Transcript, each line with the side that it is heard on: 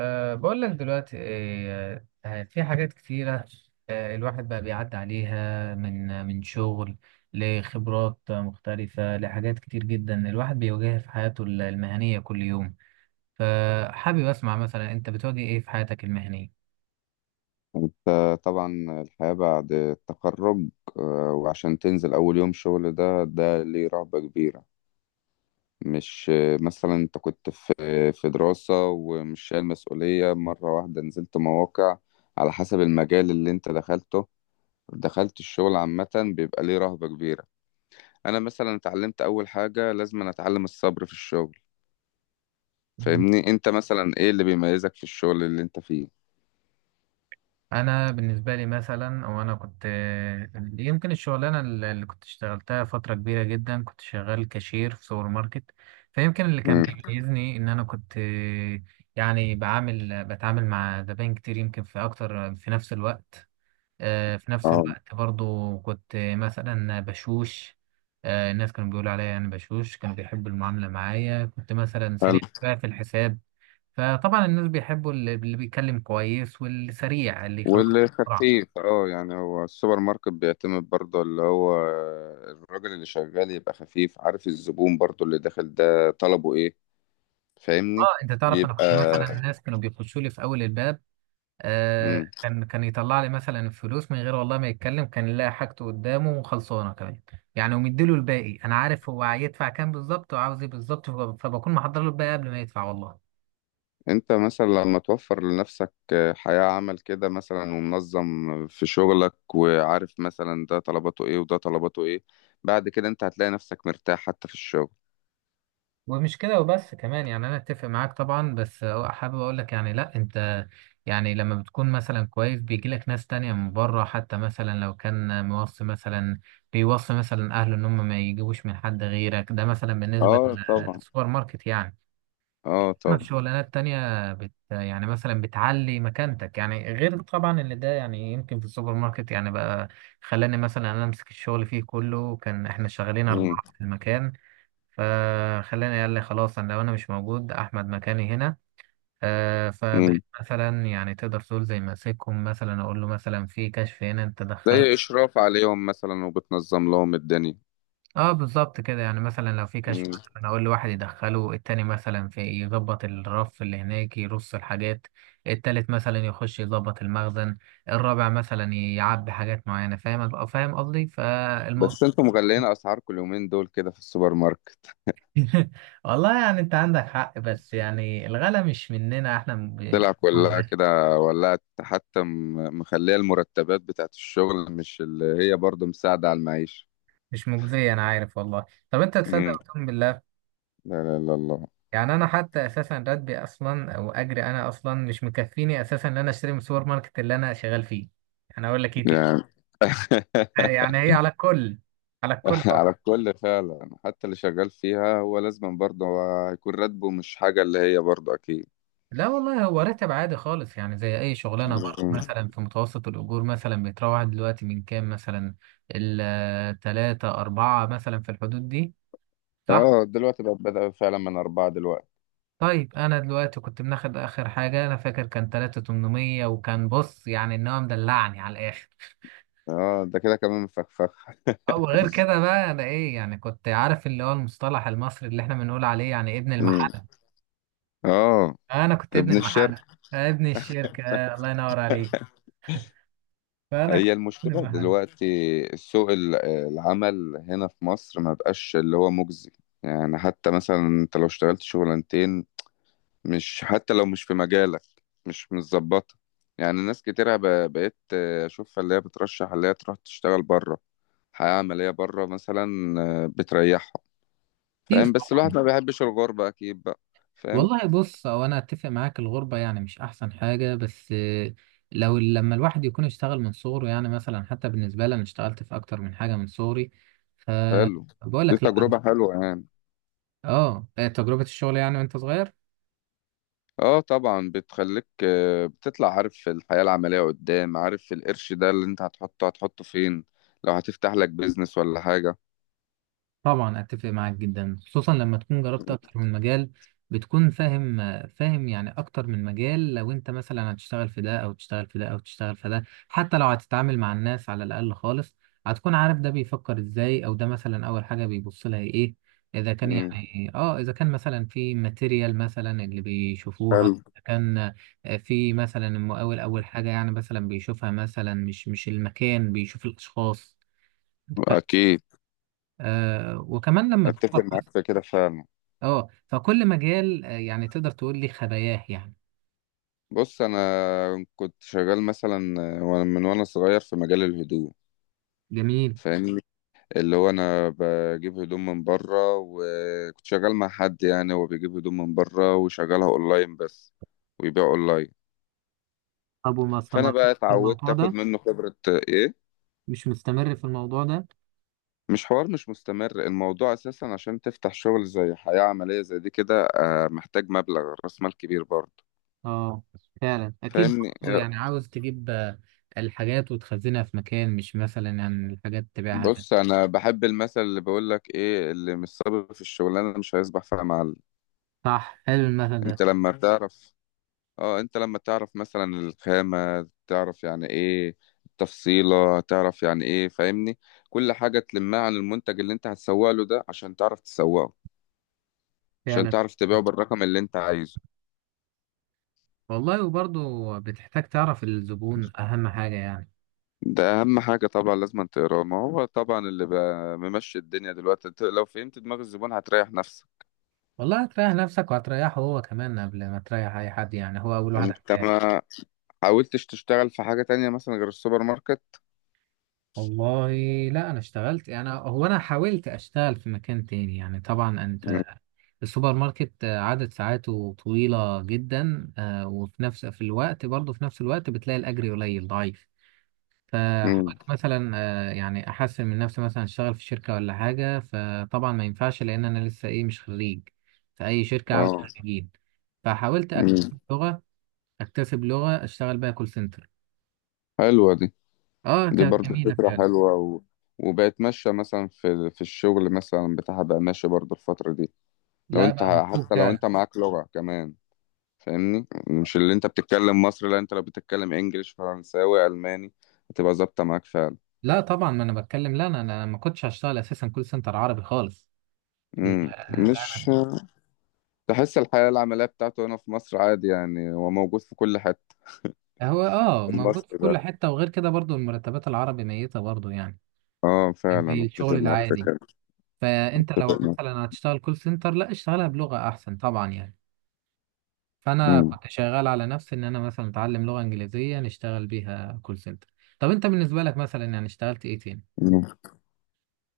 right: بقول لك دلوقتي إيه، في حاجات كتيرة. الواحد بقى بيعدي عليها من شغل لخبرات مختلفة، لحاجات كتير جدا الواحد بيواجهها في حياته المهنية كل يوم. فحابب أسمع مثلا، أنت بتواجه إيه في حياتك المهنية؟
left: انت طبعا الحياة بعد التخرج وعشان تنزل أول يوم شغل ده ليه رهبة كبيرة. مش مثلا انت كنت في دراسة ومش شايل مسؤولية، مرة واحدة نزلت مواقع على حسب المجال اللي انت دخلته، دخلت الشغل عامة. بيبقى ليه رهبة كبيرة. أنا مثلا اتعلمت أول حاجة لازم أنا أتعلم الصبر في الشغل. فاهمني، انت مثلا ايه اللي بيميزك في الشغل اللي انت فيه؟
right: انا بالنسبه لي مثلا، او انا كنت يمكن الشغلانه اللي كنت اشتغلتها فتره كبيره جدا، كنت شغال كاشير في سوبر ماركت. فيمكن اللي كان
left: مم.
right: بيميزني ان انا كنت يعني بتعامل مع زباين كتير يمكن، في اكتر في نفس الوقت. في نفس الوقت برضو كنت مثلا بشوش. الناس كانوا بيقولوا عليا انا بشوش، كانوا بيحبوا المعامله معايا، كنت مثلا
left: اه،
right: سريع شوية في الحساب. فطبعا الناس بيحبوا اللي بيتكلم كويس، واللي سريع اللي يخلص بسرعة.
left: والخفيف اه، يعني هو السوبر ماركت بيعتمد برضه اللي هو الراجل اللي شغال يبقى خفيف، عارف الزبون برضه اللي داخل ده طلبه ايه. فاهمني.
right: اه انت تعرف، انا
left: بيبقى.
right: كنت مثلا الناس كانوا بيخشوا لي في اول الباب،
left: مم.
right: كان يطلع لي مثلا الفلوس من غير والله ما يتكلم، كان يلاقي حاجته قدامه وخلصانه كمان. يعني ومديله الباقي، انا عارف هو هيدفع كام بالظبط وعاوز ايه بالظبط، فبكون محضر له الباقي قبل ما يدفع والله.
left: انت مثلا لما توفر لنفسك حياة عمل كده مثلا، ومنظم في شغلك، وعارف مثلا ده طلباته ايه وده طلباته ايه، بعد كده انت هتلاقي نفسك مرتاح حتى في الشغل.
right: ومش كده وبس كمان، يعني انا اتفق معاك طبعا، بس هو حابب اقول لك يعني، لا انت يعني لما بتكون مثلا كويس بيجي لك ناس تانية من بره، حتى مثلا لو كان موصي، مثلا بيوصي مثلا اهله ان هم ما يجيبوش من حد غيرك. ده مثلا بالنسبة
left: اه طبعا.
right: للسوبر ماركت يعني.
left: اه
right: اما في
left: طبعا.
right: شغلانات تانية يعني مثلا بتعلي مكانتك، يعني غير طبعا اللي ده. يعني يمكن في السوبر ماركت يعني بقى، خلاني مثلا انا امسك الشغل فيه كله، كان احنا شغالين
left: مم.
right: اربعة في المكان. فخلاني قال لي خلاص، انا لو انا مش موجود احمد مكاني هنا.
left: مم.
right: فبقيت مثلا يعني تقدر تقول زي ماسكهم، مثلا اقول له مثلا في كشف هنا انت
left: زي
right: دخله.
left: اشراف عليهم مثلا وبتنظم لهم الدنيا.
right: اه بالظبط كده. يعني مثلا لو في كشف، مثلا اقول لواحد يدخله، التاني مثلا في يظبط الرف اللي هناك يرص الحاجات، التالت مثلا يخش يظبط المخزن، الرابع مثلا يعبي حاجات معينة. فاهم فاهم قصدي فالموضوع.
left: بس انتوا مغلين اسعاركم اليومين دول كده في السوبر ماركت؟
right: والله يعني انت عندك حق، بس يعني الغلا مش مننا احنا.
left: طلع كلها كده. ولا حتى مخليه المرتبات بتاعت الشغل مش اللي هي برضو مساعدة على المعيشة.
right: مش مجزية، أنا عارف والله. طب أنت
left: امم.
right: تصدق وتؤمن بالله،
left: لا لا لا، الله.
right: يعني أنا حتى أساسا راتبي أصلا أو أجري أنا أصلا مش مكفيني أساسا إن أنا أشتري من السوبر ماركت اللي أنا شغال فيه. أنا أقول لك إيه تاني؟
left: يعني
right: يعني هي على الكل، على الكل
left: على
right: والله.
left: الكل فعلا، حتى اللي شغال فيها هو لازم برضه هو هيكون راتبه مش حاجة اللي هي برضه أكيد.
right: لا والله هو راتب عادي خالص، يعني زي أي شغلانة بره.
left: مم.
right: مثلا في متوسط الأجور مثلا بيتراوح دلوقتي من كام؟ مثلا التلاتة أربعة مثلا، في الحدود دي، صح؟
left: اه، دلوقتي بقت بدأ فعلا من أربعة دلوقتي.
right: طيب انا دلوقتي كنت بناخد اخر حاجه، انا فاكر كان 3800، وكان بص يعني ان هو مدلعني على الاخر.
left: اه، ده كده كمان مفخفخ.
right: او غير كده بقى انا ايه يعني، كنت عارف اللي هو المصطلح المصري اللي احنا بنقول عليه يعني ابن
left: مم.
right: المحله.
left: اه.
right: انا كنت ابن
left: ابن
right: المحله.
left: الشركة.
right: أنا ابن الشركه. الله ينور عليك. فانا
left: هي
right: كنت ابن
left: المشكلة
right: المحله.
left: دلوقتي سوق العمل هنا في مصر ما بقاش اللي هو مجزي. يعني حتى مثلا انت لو اشتغلت شغلانتين، مش حتى لو مش في مجالك، مش متظبطة. يعني ناس كتيرة بقيت اشوفها اللي هي بترشح اللي هي تروح تشتغل بره، حياة عملية بره مثلا، بتريحها.
right: كتير
left: فاهم، بس الواحد
right: طبعا.
left: ما بيحبش الغربة اكيد بقى. فاهم.
right: والله بص، هو انا اتفق معاك، الغربة يعني مش احسن حاجة، بس لو لما الواحد يكون اشتغل من صغره، يعني مثلا حتى بالنسبة لي انا اشتغلت في اكتر من حاجة من صغري.
left: حلو.
right: فبقول
left: دي
right: لك لا
left: تجربة
right: أنا-
left: حلوة يعني.
right: اه، تجربة الشغل يعني وانت صغير.
left: اه طبعا، بتخليك بتطلع عارف في الحياة العملية قدام، عارف القرش ده اللي انت هتحطه هتحطه فين، لو هتفتح لك بيزنس ولا حاجة.
right: طبعا اتفق معاك جدا، خصوصا لما تكون جربت اكتر من مجال بتكون فاهم. فاهم يعني، اكتر من مجال، لو انت مثلا هتشتغل في ده او تشتغل في ده او تشتغل في ده، حتى لو هتتعامل مع الناس على الاقل خالص، هتكون عارف ده بيفكر ازاي، او ده مثلا اول حاجة بيبص لها ايه. اذا كان
left: مم.
right: يعني اه، اذا كان مثلا في ماتيريال مثلا اللي بيشوفوها.
left: حلو.
right: إذا كان في مثلا المقاول، اول حاجة يعني مثلا بيشوفها مثلا، مش المكان، بيشوف الاشخاص. أنت فاهم؟
left: اكيد.
right: وكمان لما
left: اتفق
right: بتقف،
left: معاك في كده فعلا.
right: اه فكل مجال يعني تقدر تقول لي خباياه يعني.
left: بص انا كنت شغال مثلا من وانا صغير في مجال الهدوم.
right: جميل.
left: فاهمني. اللي هو انا بجيب هدوم من بره، وكنت شغال مع حد يعني هو بيجيب هدوم من بره وشغلها اونلاين بس، ويبيع اونلاين.
right: طب وما
left: فانا
right: استمرتش
left: بقى
right: في
left: اتعودت
right: الموضوع
left: اخد
right: ده؟
left: منه خبرة ايه.
right: مش مستمر في الموضوع ده.
left: مش حوار، مش مستمر الموضوع اساسا. عشان تفتح شغل زي حياة عملية زي دي كده محتاج مبلغ راس مال كبير برضه.
right: اه فعلا اكيد
left: فاهمني
right: برضه، يعني عاوز تجيب الحاجات وتخزنها في مكان، مش مثلا يعني الحاجات تبيعها من.
left: بص انا بحب المثل اللي بيقول لك ايه: اللي مش صابر في الشغلانة مش هيصبح فيها معلم.
right: صح، حلو المثل ده
left: انت لما بتعرف اه انت لما تعرف مثلا الخامة تعرف يعني ايه، التفصيلة تعرف يعني ايه، فاهمني، كل حاجة تلمها عن المنتج اللي انت هتسوق له ده عشان تعرف تسوقه، عشان
right: فعلا.
left: تعرف تبيعه بالرقم اللي انت عايزه.
right: والله وبرضه بتحتاج تعرف الزبون، اهم حاجة يعني.
left: ده اهم حاجه طبعا، لازم تقراه. ما هو طبعا اللي بقى ممشي الدنيا دلوقتي انت لو فهمت دماغ الزبون هتريح نفسك.
right: والله هتريح نفسك وهتريحه هو كمان، قبل ما تريح اي حد، يعني هو اول واحد.
left: انت ما حاولتش تشتغل في حاجه تانية مثلا غير السوبر ماركت؟
right: والله لا انا اشتغلت، يعني هو انا حاولت اشتغل في مكان تاني، يعني طبعا
left: مم.
right: انت السوبر ماركت عدد ساعاته طويلة جدا، وفي نفس في الوقت برضه في نفس الوقت بتلاقي الاجر قليل ضعيف.
left: مم.
right: فحاولت مثلا يعني احسن من نفسي مثلا اشتغل في شركة ولا حاجة، فطبعا ما ينفعش لان انا لسه ايه، مش خريج. فاي شركة عاوز
left: اه.
right: خريجين. فحاولت
left: مم.
right: اكتسب لغة، اكتسب لغة اشتغل بيها كول سنتر.
left: حلوه دي
right: اه
left: دي
right: كانت
left: برضو
right: جميلة
left: فكره
right: فعلا.
left: حلوه وبقت ماشيه مثلا في الشغل مثلا بتاعها، بقى ماشي برضو الفتره دي.
right: لا بقى مطلوب
left: لو
right: فعلا.
left: انت معاك لغه كمان، فاهمني، مش اللي انت بتتكلم مصري، لا انت لو بتتكلم انجليش فرنساوي الماني هتبقى ظابطه معاك فعلا.
right: لا طبعا ما انا بتكلم، لا انا ما كنتش هشتغل اساسا كول سنتر عربي خالص. لا،
left: مم. مش
right: لا.
left: تحس الحياة العملية بتاعته هنا في مصر عادي يعني هو موجود في كل حتة.
right: انا هو اه موجود في
left: المصري
right: كل
left: ده
right: حته، وغير كده برضو المرتبات العربي ميته برضو يعني،
left: اه فعلا
right: زي الشغل
left: اتفق معاك في
right: العادي.
left: كده.
right: فانت لو
left: اتفق معاك.
right: مثلا هتشتغل كول سنتر لا اشتغلها بلغه احسن طبعا يعني. فانا
left: مم.
right: كنت شغال على نفسي ان انا مثلا اتعلم لغه انجليزيه نشتغل بيها كول سنتر. طب انت بالنسبه لك مثلا يعني اشتغلت ايه تاني؟
left: مم.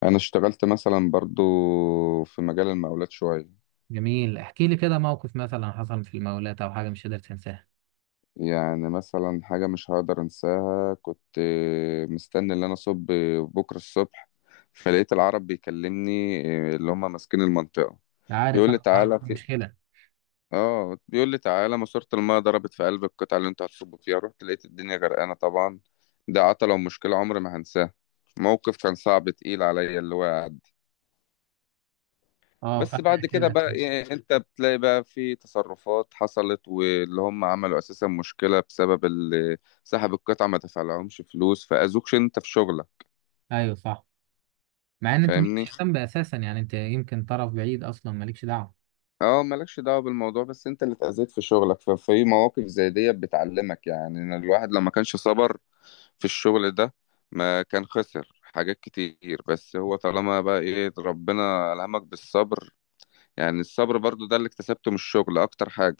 left: انا اشتغلت مثلا برضو في مجال المقاولات شوية.
right: جميل، احكي لي كده موقف مثلا حصل في المولات او حاجه مش قادر تنساها.
left: يعني مثلا حاجة مش هقدر انساها، كنت مستني ان انا اصب بكرة الصبح، فلقيت العرب بيكلمني اللي هم ماسكين المنطقة،
right: عارف،
left: بيقول لي
right: انا عارف
left: تعالى في
right: مشكله.
left: اه بيقول لي تعالى ماسورة المايه ضربت في قلب القطعة اللي انتوا هتصبوا فيها، رحت لقيت الدنيا غرقانة طبعا. ده عطلة ومشكلة عمري ما هنساه، موقف كان صعب تقيل عليا اللي هو قعد.
right: اه
left: بس
right: فاكر
left: بعد كده
right: كده.
left: بقى انت بتلاقي بقى في تصرفات حصلت واللي هم عملوا اساسا مشكلة بسبب اللي سحب القطعة، ما دفعلهمش فلوس، فأذوكش انت في شغلك.
right: ايوه صح. مع ان انت
left: فاهمني.
right: مالكش ذنب اساسا، يعني انت يمكن طرف بعيد اصلا مالكش دعوه.
left: اه، مالكش دعوة بالموضوع بس انت اللي اتأذيت في شغلك. ففي مواقف زي دي بتعلمك يعني إن الواحد لما كانش صبر في الشغل ده ما كان خسر حاجات كتير، بس هو طالما بقى ايه ربنا ألهمك بالصبر. يعني الصبر برضو ده اللي اكتسبته من الشغل اكتر حاجة.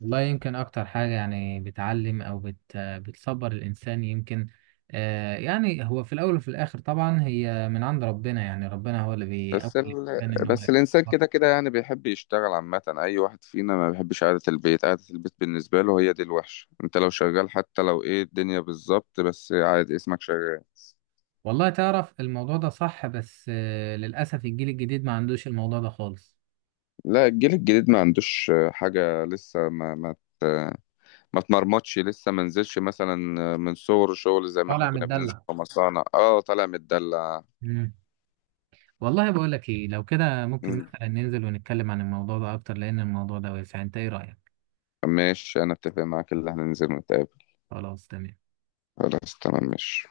right: والله يمكن اكتر حاجه، يعني بتعلم او بتصبر الانسان يمكن. يعني هو في الاول وفي الاخر طبعا هي من عند ربنا، يعني ربنا هو اللي بيقوي
left: بس ال...
right: الانسان ان هو
left: بس الانسان
right: يتصبر.
left: كده كده يعني بيحب يشتغل عامة، اي واحد فينا ما بيحبش قعدة البيت، قعدة البيت بالنسبة له هي دي الوحشة. انت لو شغال حتى لو ايه الدنيا بالظبط بس عادي اسمك شغال.
right: والله تعرف الموضوع ده صح، بس للاسف الجيل الجديد ما عندوش الموضوع ده خالص.
left: لا الجيل الجديد ما عندوش حاجة لسه ما اتمرمطش لسه، ما نزلش مثلا من صور شغل زي ما احنا
right: طالع
left: كنا بننزل
right: متدلع.
left: في مصانع. اه طالع متدلع.
right: مم. والله بقول لك ايه، لو كده ممكن
left: مم.
right: مثلا ننزل ونتكلم عن الموضوع ده اكتر لان الموضوع ده واسع، انت ايه رايك؟
left: ماشي انا اتفق معاك، اللي هننزل نتقابل.
right: خلاص تمام.
left: خلاص تمام ماشي.